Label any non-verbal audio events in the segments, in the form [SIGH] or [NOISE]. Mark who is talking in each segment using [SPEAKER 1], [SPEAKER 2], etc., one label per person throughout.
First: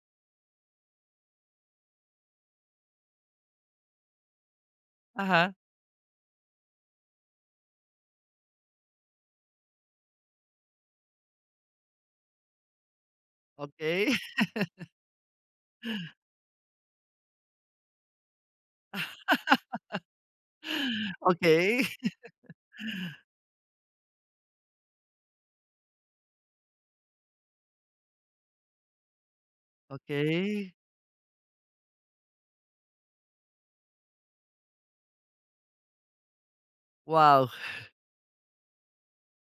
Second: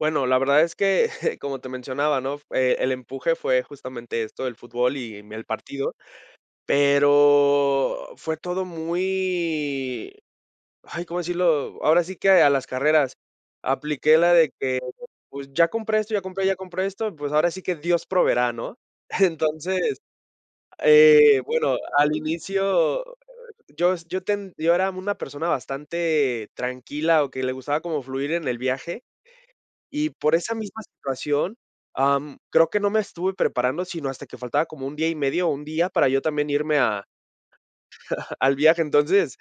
[SPEAKER 1] Bueno, la verdad es que, [CHUCKLES] como te mencionaba, ¿no? Eh, el empuje fue justamente esto del fútbol y mi el
[SPEAKER 2] Ajá.
[SPEAKER 1] partido. Pero fue todo muy Ay, ¿cómo decirlo? Ahora sí que a las carreras.
[SPEAKER 2] Okey.
[SPEAKER 1] Apliqué la de que,
[SPEAKER 2] [LAUGHS]
[SPEAKER 1] pues, ya compré esto, ya compré, ya compré esto, pues, ahora sí que Dios proveerá, ¿no? [CHUCKLES] Entonces,
[SPEAKER 2] [LAUGHS]
[SPEAKER 1] eh, bueno,
[SPEAKER 2] Okey.
[SPEAKER 1] al
[SPEAKER 2] [LAUGHS]
[SPEAKER 1] inicio, eh, yo es Yo ten- Yo era una persona bastante tranquila o que le gustaba como fluir en el viaje, y por esa
[SPEAKER 2] Okey.
[SPEAKER 1] misma situación, am, creo que no me estuve preparando, sino hasta que faltaba como un día y medio o un día para yo también irme a
[SPEAKER 2] Guau.
[SPEAKER 1] [LAUGHS] al viaje. Entonces,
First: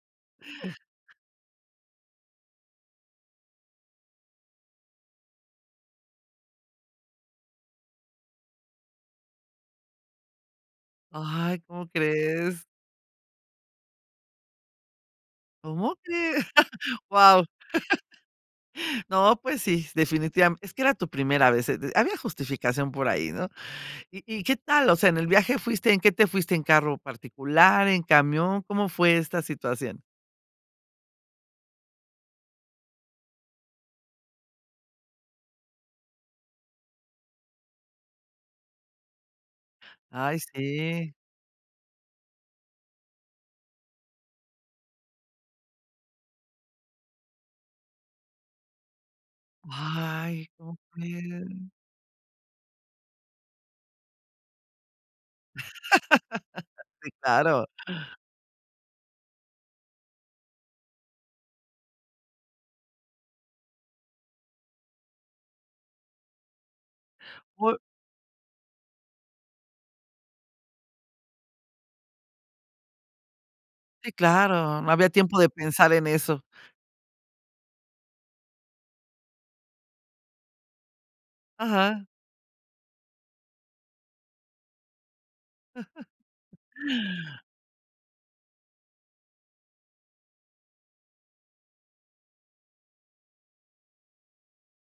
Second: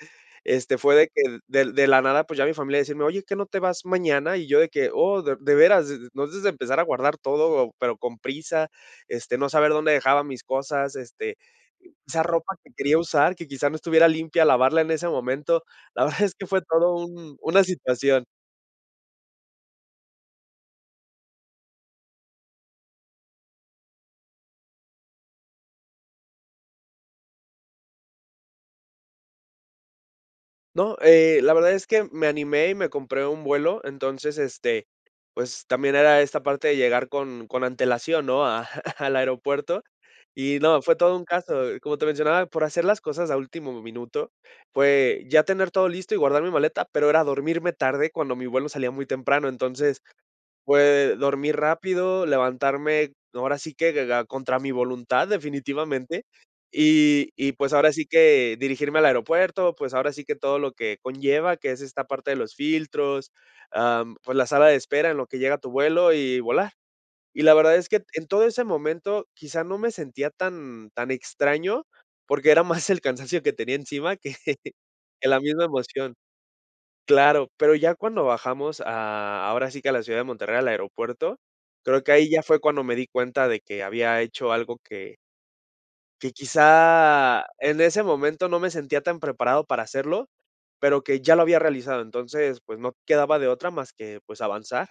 [SPEAKER 1] este, fue de que del de la nada, pues, ya mi familia decirme, oye, ¿qué no te vas mañana? Y yo de que, oh, ¿de de veras?, e entonces a empezar a guardar todo, pero con prisa, este, no saber dónde dejaba mis cosas, este,
[SPEAKER 2] Ay, ¿cómo
[SPEAKER 1] esa ropa
[SPEAKER 2] crees?
[SPEAKER 1] que quería usar, que quizá no estuviera limpia, lavarla en ese momento,
[SPEAKER 2] ¿Cómo
[SPEAKER 1] la verdad es
[SPEAKER 2] crees?
[SPEAKER 1] que fue todo
[SPEAKER 2] [CHUCKLES]
[SPEAKER 1] un
[SPEAKER 2] Guau.
[SPEAKER 1] una
[SPEAKER 2] [LAUGHS]
[SPEAKER 1] situación.
[SPEAKER 2] No, pues sí, s Definitiva Es que era tu primera vez, eh, de Había justificación por ahí, ¿no? ¿Y y qué tal? O sea, en el viaje fuiste ¿En qué te fuiste? ¿En carro particular, en camión? ¿Cómo fue esta situación?
[SPEAKER 1] No. Eh, la verdad es que me animé y me compré un vuelo, entonces, este, pues, también era esta parte de llegar con con antelación, ¿no? a [CHUCKLES] al aeropuerto
[SPEAKER 2] Ay,
[SPEAKER 1] y no, fue
[SPEAKER 2] sí.
[SPEAKER 1] todo un caso. Como te mencionaba, por hacer las cosas a último minuto, fue ya tener todo listo y guardar mi maleta, pero era dormirme tarde cuando mi vuelo salía muy temprano, entonces,
[SPEAKER 2] ¡Ay!
[SPEAKER 1] fue dormir
[SPEAKER 2] [UNINTELLIGIBLE]
[SPEAKER 1] rápido, levantarme ahora sí que de da contra mi voluntad, definitivamente,
[SPEAKER 2] [LAUGHS] Sí,
[SPEAKER 1] y y
[SPEAKER 2] claro.
[SPEAKER 1] pues ahora sí que dirigirme al aeropuerto, pues ahora sí que todo lo que conlleva, que es esta parte de los filtros, am, pues la sala de espera en lo que llega tu vuelo, y volar. Y la verdad
[SPEAKER 2] Por
[SPEAKER 1] es que en todo ese momento quizá no me sentía tan tan extraño, porque era más el cansancio que tenía
[SPEAKER 2] Sí,
[SPEAKER 1] encima que
[SPEAKER 2] claro. No había
[SPEAKER 1] que
[SPEAKER 2] tiempo
[SPEAKER 1] la
[SPEAKER 2] de
[SPEAKER 1] misma
[SPEAKER 2] pensar en
[SPEAKER 1] emoción.
[SPEAKER 2] eso.
[SPEAKER 1] Claro. Pero ya cuando bajamos a ahora sí que a la ciudad de Monterrey, al aeropuerto, creo
[SPEAKER 2] Ajá.
[SPEAKER 1] que ahí ya fue cuando me di cuenta de que había hecho algo que
[SPEAKER 2] [LAUGHS]
[SPEAKER 1] que quizá en ese momento no me sentía tan preparado para hacerlo, pero que ya lo había realizado. Entonces, pues no quedaba de otra más que, pues, avanzar.